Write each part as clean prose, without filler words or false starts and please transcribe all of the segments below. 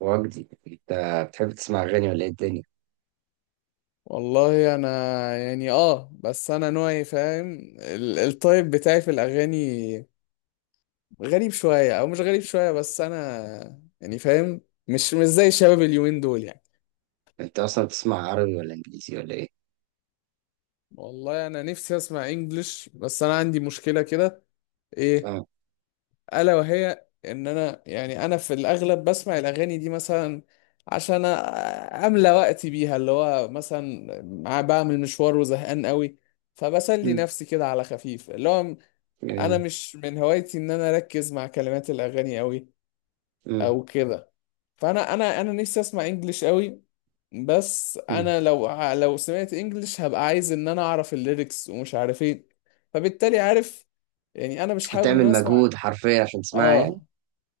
وجدي، انت بتحب تسمع اغاني ولا ايه الدنيا؟ والله انا يعني بس انا نوعي فاهم التايب بتاعي في الاغاني غريب شويه او مش غريب شويه بس انا يعني فاهم مش زي شباب اليومين دول يعني. انت اصلا بتسمع عربي ولا انجليزي ولا ايه؟ والله انا نفسي اسمع انجلش بس انا عندي مشكله كده ايه اه. الا وهي ان انا يعني انا في الاغلب بسمع الاغاني دي مثلا عشان املى وقتي بيها اللي هو مثلا بعمل مشوار وزهقان قوي فبسلي امم، نفسي كده على خفيف اللي هو انا جميل. مش من هوايتي ان انا اركز مع كلمات الاغاني قوي امم. او كده فانا انا انا نفسي اسمع انجليش قوي بس امم. انا لو سمعت انجليش هبقى عايز ان انا اعرف الليركس ومش عارف ايه فبالتالي عارف يعني انا مش حابب ان هتعمل انا اسمع. مجهود حرفيا عشان تسمعها يعني؟ اه،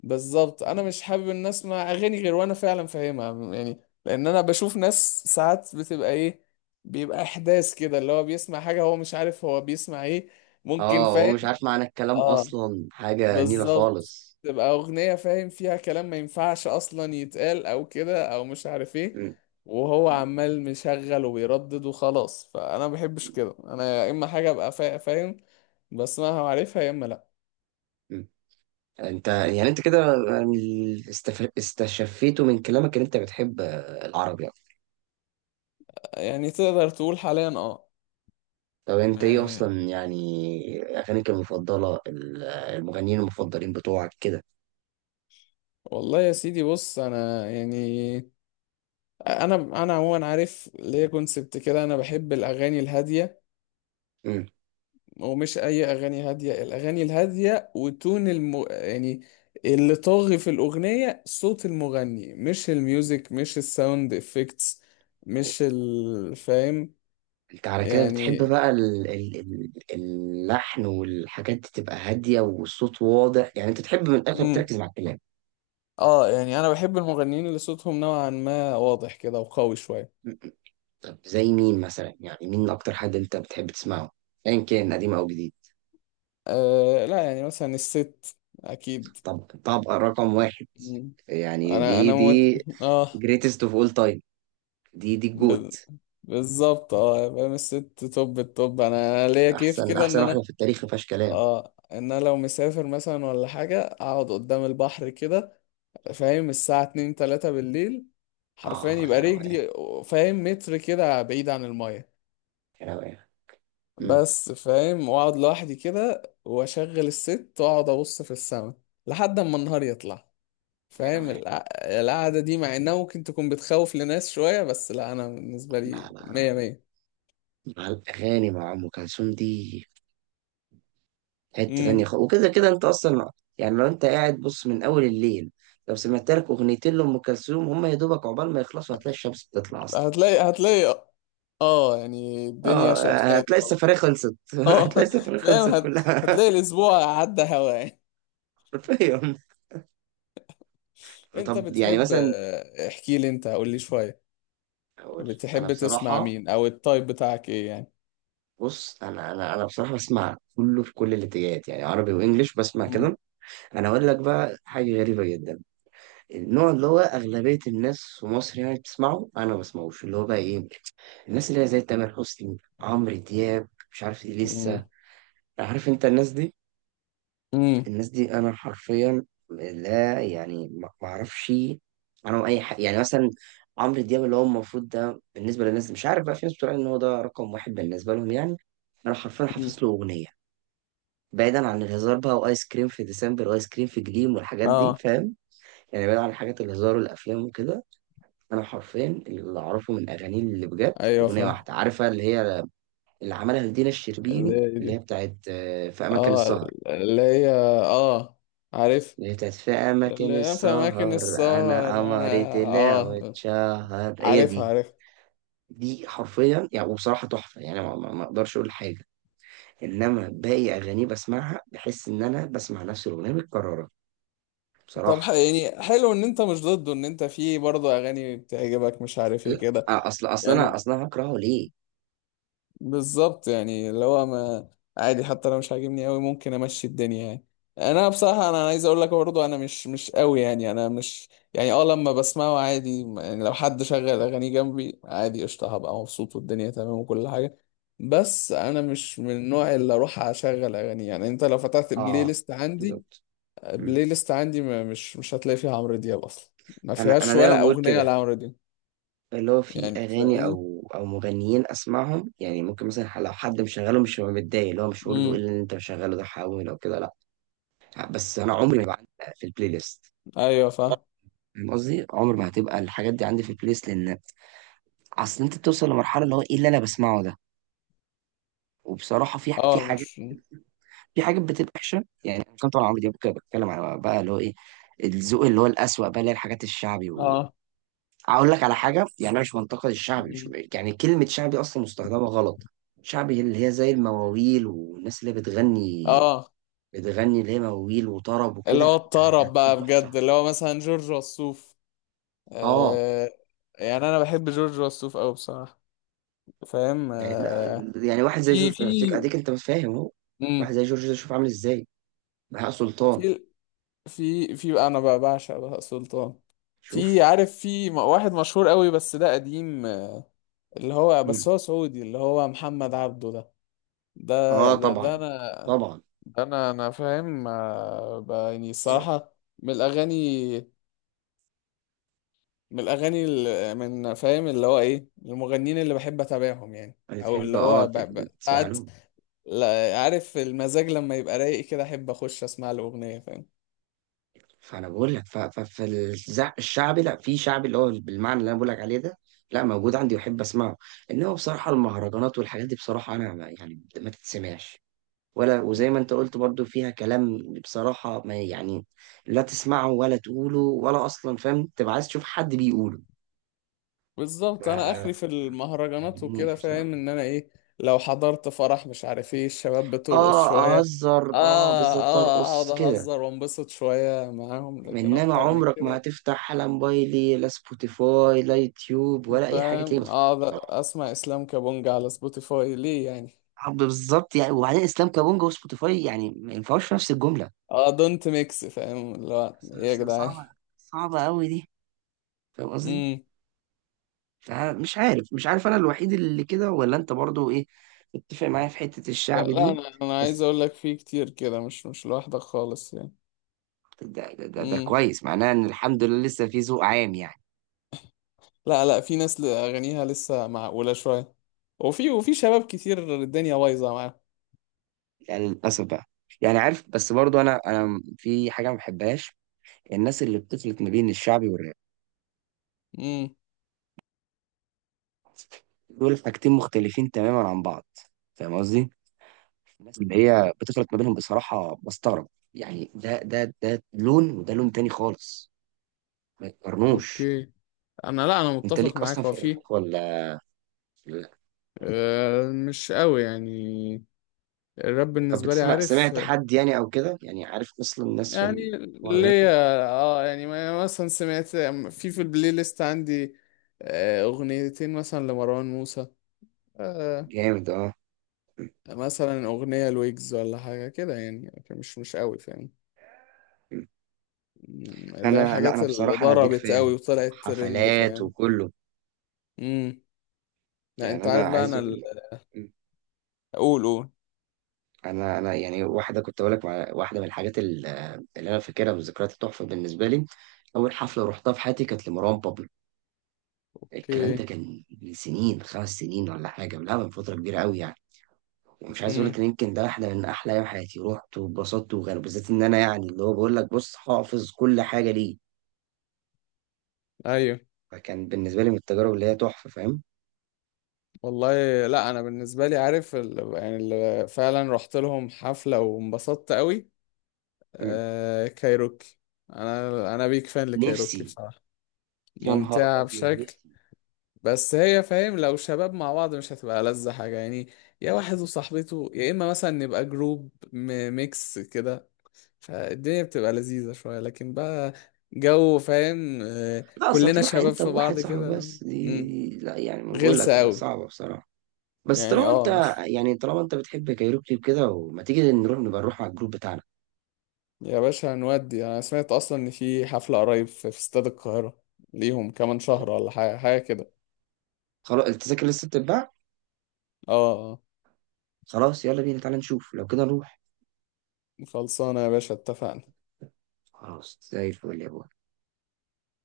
بالظبط انا مش حابب ان اسمع اغاني غير وانا فعلا فاهمها يعني لان انا بشوف ناس ساعات بتبقى ايه بيبقى احداث كده اللي هو بيسمع حاجة هو مش عارف هو بيسمع ايه ممكن اه، هو فاهم. مش عارف معنى الكلام اه، اصلا، حاجه نيله بالظبط خالص. تبقى أغنية فاهم فيها كلام ما ينفعش أصلا يتقال أو كده أو مش عارف إيه امم. وهو عمال مشغل وبيردد وخلاص فأنا ما بحبش كده أنا يا إما حاجة أبقى فاهم بسمعها وعارفها يا إما لأ. امم. انت يعني انت كده، استشفيته من كلامك ان انت بتحب العربي يعني. يعني تقدر تقول حاليا أه. طب انت ايه يعني اصلا، يعني اغانيك المفضله، المغنيين المفضلين بتوعك كده؟ والله يا سيدي بص أنا يعني أنا عموما عارف ليا كونسبت كده أنا بحب الأغاني الهادية امم. ومش اي اغاني هاديه الاغاني الهاديه وتون يعني اللي طاغي في الاغنيه صوت المغني مش الميوزك مش الساوند افكتس مش فاهم انت على كده يعني. بتحب بقى اللحن والحاجات دي تبقى هادية والصوت واضح، يعني انت تحب من الاخر مم. تركز مع الكلام. اه يعني انا بحب المغنيين اللي صوتهم نوعا ما واضح كده وقوي شويه. م- طب زي مين مثلا، يعني مين اكتر حد انت بتحب تسمعه؟ ايا كان قديم او جديد. آه لا يعني مثلا الست اكيد. طب، طبقة رقم 1. مم. يعني انا دي انا موت... دي اه. greatest of all time، دي ب... الجوت. بالظبط اه فاهم الست توب التوب انا ليا كيف احسن كده ان احسن واحدة انا، في التاريخ ما فيهاش كلام. اه، ان انا لو مسافر مثلا ولا حاجة اقعد قدام البحر كده فاهم الساعة اتنين تلاتة بالليل حرفيا اه، يبقى يا روقان. رجلي فاهم متر كده بعيد عن المية يا روقان. امم. بس فاهم واقعد لوحدي كده واشغل الست واقعد ابص في السماء لحد اما النهار يطلع يا فاهم روقان. القعدة دي مع انها ممكن تكون بتخوف لناس شوية بس لا انا بالنسبة لا لي لا مية لا. مية. مع الاغاني مع ام كلثوم دي حتة امم. تانية خالص، وكده كده انت اصلا. يعني لو انت قاعد بص من اول الليل، لو سمعت لك 2 اغاني لام كلثوم هم يا دوبك عقبال ما يخلصوا هتلاقي الشمس بتطلع اصلا. هتلاقي اه يعني اه. الدنيا شقشقت هتلاقي خلاص. السفرية خلصت اه هتلاقي السفرية فاهم خلصت كلها. هتلاقي الاسبوع عدى هوا يعني. حرفيا. انت طب يعني بتحب، مثلا، احكي لي انت قول لي شوية اقول انا بتحب تسمع بصراحة. مين او التايب بتاعك ايه يعني. بص، انا بصراحة بسمع كله في كل الاتجاهات، يعني عربي وانجليش بسمع امم. كده. انا اقول لك بقى حاجة غريبة جدا. النوع اللي هو اغلبية الناس في مصر يعني بتسمعه انا ما بسمعوش، اللي هو بقى ايه، الناس اللي هي زي تامر حسني، عمرو دياب، مش عارف ايه امم. لسه. عارف انت الناس دي؟ امم. الناس دي انا حرفيا لا، يعني ما اعرفش. انا اي حاجه، يعني مثلا عمرو دياب اللي هو المفروض ده بالنسبه للناس مش عارف، بقى في ناس بتقول ان هو ده رقم 1 بالنسبه لهم يعني. انا حرفيا أمم. حافظ له اغنيه. بعيدا عن الهزار بقى، وايس كريم في ديسمبر وايس كريم في جليم والحاجات دي اه. فاهم، يعني بعيدا عن حاجات الهزار والافلام وكده. انا حرفيا اللي اعرفه من اغانيه اللي بجد ايوه اغنيه فاهم. واحده، عارفه اللي هي اللي عملها لدينا اللي الشربيني هي اللي هي دي. بتاعت في أماكن اه. السهر. اللي هي. اه، عارف. اللي هي بتاعت في اللي أماكن هي في اماكن السهر، أنا السهر انا. قمري طلع اه، واتشهر، هي عارفها دي. عارف. دي حرفيا يعني وبصراحة تحفة، يعني ما أقدرش أقول حاجة. إنما باقي أغانيه بسمعها بحس إن أنا بسمع نفس الأغنية متكررة طب بصراحة. يعني حلو ان انت مش ضده ان انت في برضه اغاني بتعجبك مش عارف ايه كده لا، أصل أصل أنا يعني. أصل أنا هكرهه ليه؟ بالظبط يعني اللي هو ما عادي حتى لو مش عاجبني قوي ممكن امشي الدنيا يعني. انا بصراحه انا عايز اقول لك برضه انا مش قوي يعني انا مش يعني اه لما بسمعه عادي يعني لو حد شغل اغاني جنبي عادي قشطه هبقى مبسوط والدنيا تمام وكل حاجه بس انا مش من النوع اللي اروح اشغل اغاني يعني انت لو فتحت بلاي آه، ليست عندي. بالظبط. مم. بلاي ليست عندي ما مش هتلاقي فيها عمرو دياب اصلا ما أنا فيهاش أنا دايما ولا بقول اغنيه كده. لعمرو دياب. اللي هو في يعني اغاني فاهمني. او مغنيين اسمعهم، يعني ممكن مثلا لو حد مشغله مش هبقى متضايق، اللي هو مش هقول له ايه امم. اللي انت مشغله ده، حاول او كده لا. بس انا عمري ما يبقى عندي في البلاي ليست. ايوه فاهم. فاهم قصدي، عمر ما هتبقى الحاجات دي عندي في البلاي ليست، لان اصل انت بتوصل لمرحله اللي هو ايه اللي انا بسمعه ده. وبصراحه في اه حاجات، مش. في حاجات بتبقى وحشه، يعني انا مش طبعا عمري دي بتكلم على بقى اللي هو ايه، الذوق اللي هو الأسوأ بقى، اللي هي الحاجات الشعبي. اه. اقول لك على حاجه، يعني أنا مش منتقد الشعبي، مش يعني كلمه شعبي اصلا مستخدمه غلط. شعبي اللي هي زي المواويل والناس اللي هي بتغني، اه بتغني اللي هي مواويل وطرب اللي وكده هو لا. ده ده الطرب ده بقى تحفه. بجد اللي هو مثلا جورج وسوف. اه. آه يعني انا بحب جورج وسوف قوي بصراحه فاهم يعني لا، آه. يعني واحد زي في جورج، في اديك انت مش فاهم اهو. واحد امم زي جورج ده شوف عامل ازاي. بهاء سلطان، في في انا بقى بعشق بهاء سلطان. في شوف. عارف في واحد مشهور قوي بس ده قديم، آه، اللي هو مم. بس هو سعودي اللي هو محمد عبده ده اه، ده ده, ده طبعا. انا طبعا. فاهم، آه، يعني الصراحه من الاغاني من فاهم اللي هو ايه المغنيين اللي بحب اتابعهم يعني او بتحب اللي اه هو تسمع ساعات له. عارف المزاج لما يبقى رايق كده احب اخش اسمع له اغنيه فاهم. فانا بقول لك فالشعبي، لا، في شعبي اللي هو بالمعنى اللي انا بقول لك عليه ده، لا موجود عندي واحب اسمعه. انما بصراحه المهرجانات والحاجات دي بصراحه انا يعني ما تتسمعش، ولا وزي مم. ما انت قلت برضو فيها كلام. بصراحه، ما يعني، لا تسمعه ولا تقوله ولا اصلا فاهم تبقى عايز تشوف حد بيقوله. ف- بالظبط انا ما اخري في المهرجانات وكده عجبنيش فاهم بصراحه ان انا ايه لو حضرت فرح مش عارف ايه الشباب بترقص اه، شويه. اهزر. اه. اه، بالظبط، اه ارقص اقعد كده. اهزر وانبسط شويه معاهم لكن انما اكتر من عمرك ما كده هتفتح لا موبايلي لا سبوتيفاي لا يوتيوب ولا اي حاجه تلاقيني فاهم بتفرج. اقعد اسمع اسلام كابونجا على سبوتيفاي ليه يعني. حب، بالظبط يعني. وبعدين اسلام كابونجا وسبوتيفاي يعني ما ينفعوش في نفس الجمله. اه دونت ميكس فاهم اللي هو ايه يا جدعان. صعبه، صعبه قوي دي. فاهم قصدي. امم. فمش عارف، مش عارف انا الوحيد اللي كده ولا انت برضو ايه، اتفق معايا في حته لا، الشعب لا، دي؟ انا عايز بس اقول لك في كتير كده مش لوحدك خالص يعني. ده امم. كويس، معناه ان الحمد لله لسه في ذوق عام يعني. لا، لا، في ناس اغانيها لسه معقوله شويه وفي شباب كتير الدنيا بايظه معاهم. يعني للاسف بقى. يعني عارف، بس برضو انا في حاجه ما بحبهاش، الناس اللي بتفلت ما بين الشعبي والراب. امم. دول حاجتين مختلفين تماما عن بعض، فاهم قصدي. الناس اللي هي بتفرق ما بينهم بصراحة بستغرب. يعني ده لون وده لون تاني خالص، ما يتقارنوش. اوكي. انا لا انا انت متفق ليك معاك اصلا في هو الراب في. ولا لا؟ آه مش قوي يعني. الراب طب بالنسبه لي بتسمع، عارف سمعت حد يعني او كده، يعني عارف اصلا الناس في يعني الحوار ليا الراب؟ اه يعني مثلا سمعت في البلاي ليست عندي، اغنيتين مثلا لمروان موسى، آه، جامد اه. مثلا أغنية لويجز ولا حاجة كده يعني لكن مش قوي فاهم. مم، اللي هي انا لا، الحاجات انا اللي بصراحة انا بيج ضربت فان، قوي وطلعت ترند حفلات فاهم. وكله. امم. لا يعني انت انا عارف بقى عايز انا اقول لك، اقول قول. انا يعني واحده كنت اقول لك واحده من الحاجات اللي انا فاكرها والذكريات التحفه بالنسبه لي. اول حفله رحتها في حياتي كانت لمروان بابلو. الكلام ده اوكي. كان من سنين، 5 سنين ولا حاجة، لا من فترة كبيرة قوي يعني. ومش عايز اقول امم. لك ان يمكن ده واحدة من احلى ايام حياتي، رحت واتبسطت، وغير بالذات ان انا يعني اللي هو بقول لك بص، حافظ كل حاجة ليه. ايوه. فكان بالنسبة لي من التجارب اللي هي تحفة، فاهم. والله. لا انا بالنسبة لي عارف يعني اللي فعلا رحت لهم حفلة وانبسطت قوي، مم. آه، كايروكي. انا بيك فان لكايروكي نفسي، بصراحة يا نهار ممتعة ابيض بشكل نفسي. بس هي فاهم لو شباب مع بعض مش هتبقى لذة حاجة يعني يا واحد وصاحبته يا إما مثلا نبقى جروب ميكس كده فالدنيا بتبقى لذيذة شوية لكن بقى جو فاهم، لا، اصل كلنا هتروح شباب انت في وواحد بعض صاحبك كده. بس مم، دي لا، يعني ما بقول غلسة لك أوي صعبة بصراحة. بس يعني. طالما اه انت، مش. يعني طالما انت بتحب كايروكي وكده، وما تيجي نروح، نبقى نروح على الجروب بتاعنا. يا باشا هنودي أنا سمعت أصلا إن في حفلة قريب في استاد القاهرة ليهم كمان شهر ولا حاجة حاجة كده. خلاص، التذاكر لسه بتتباع. اه آه. خلاص، يلا بينا، تعالى نشوف لو كده نروح. خلصانة يا باشا اتفقنا. خلاص، زي الفل يا بابا.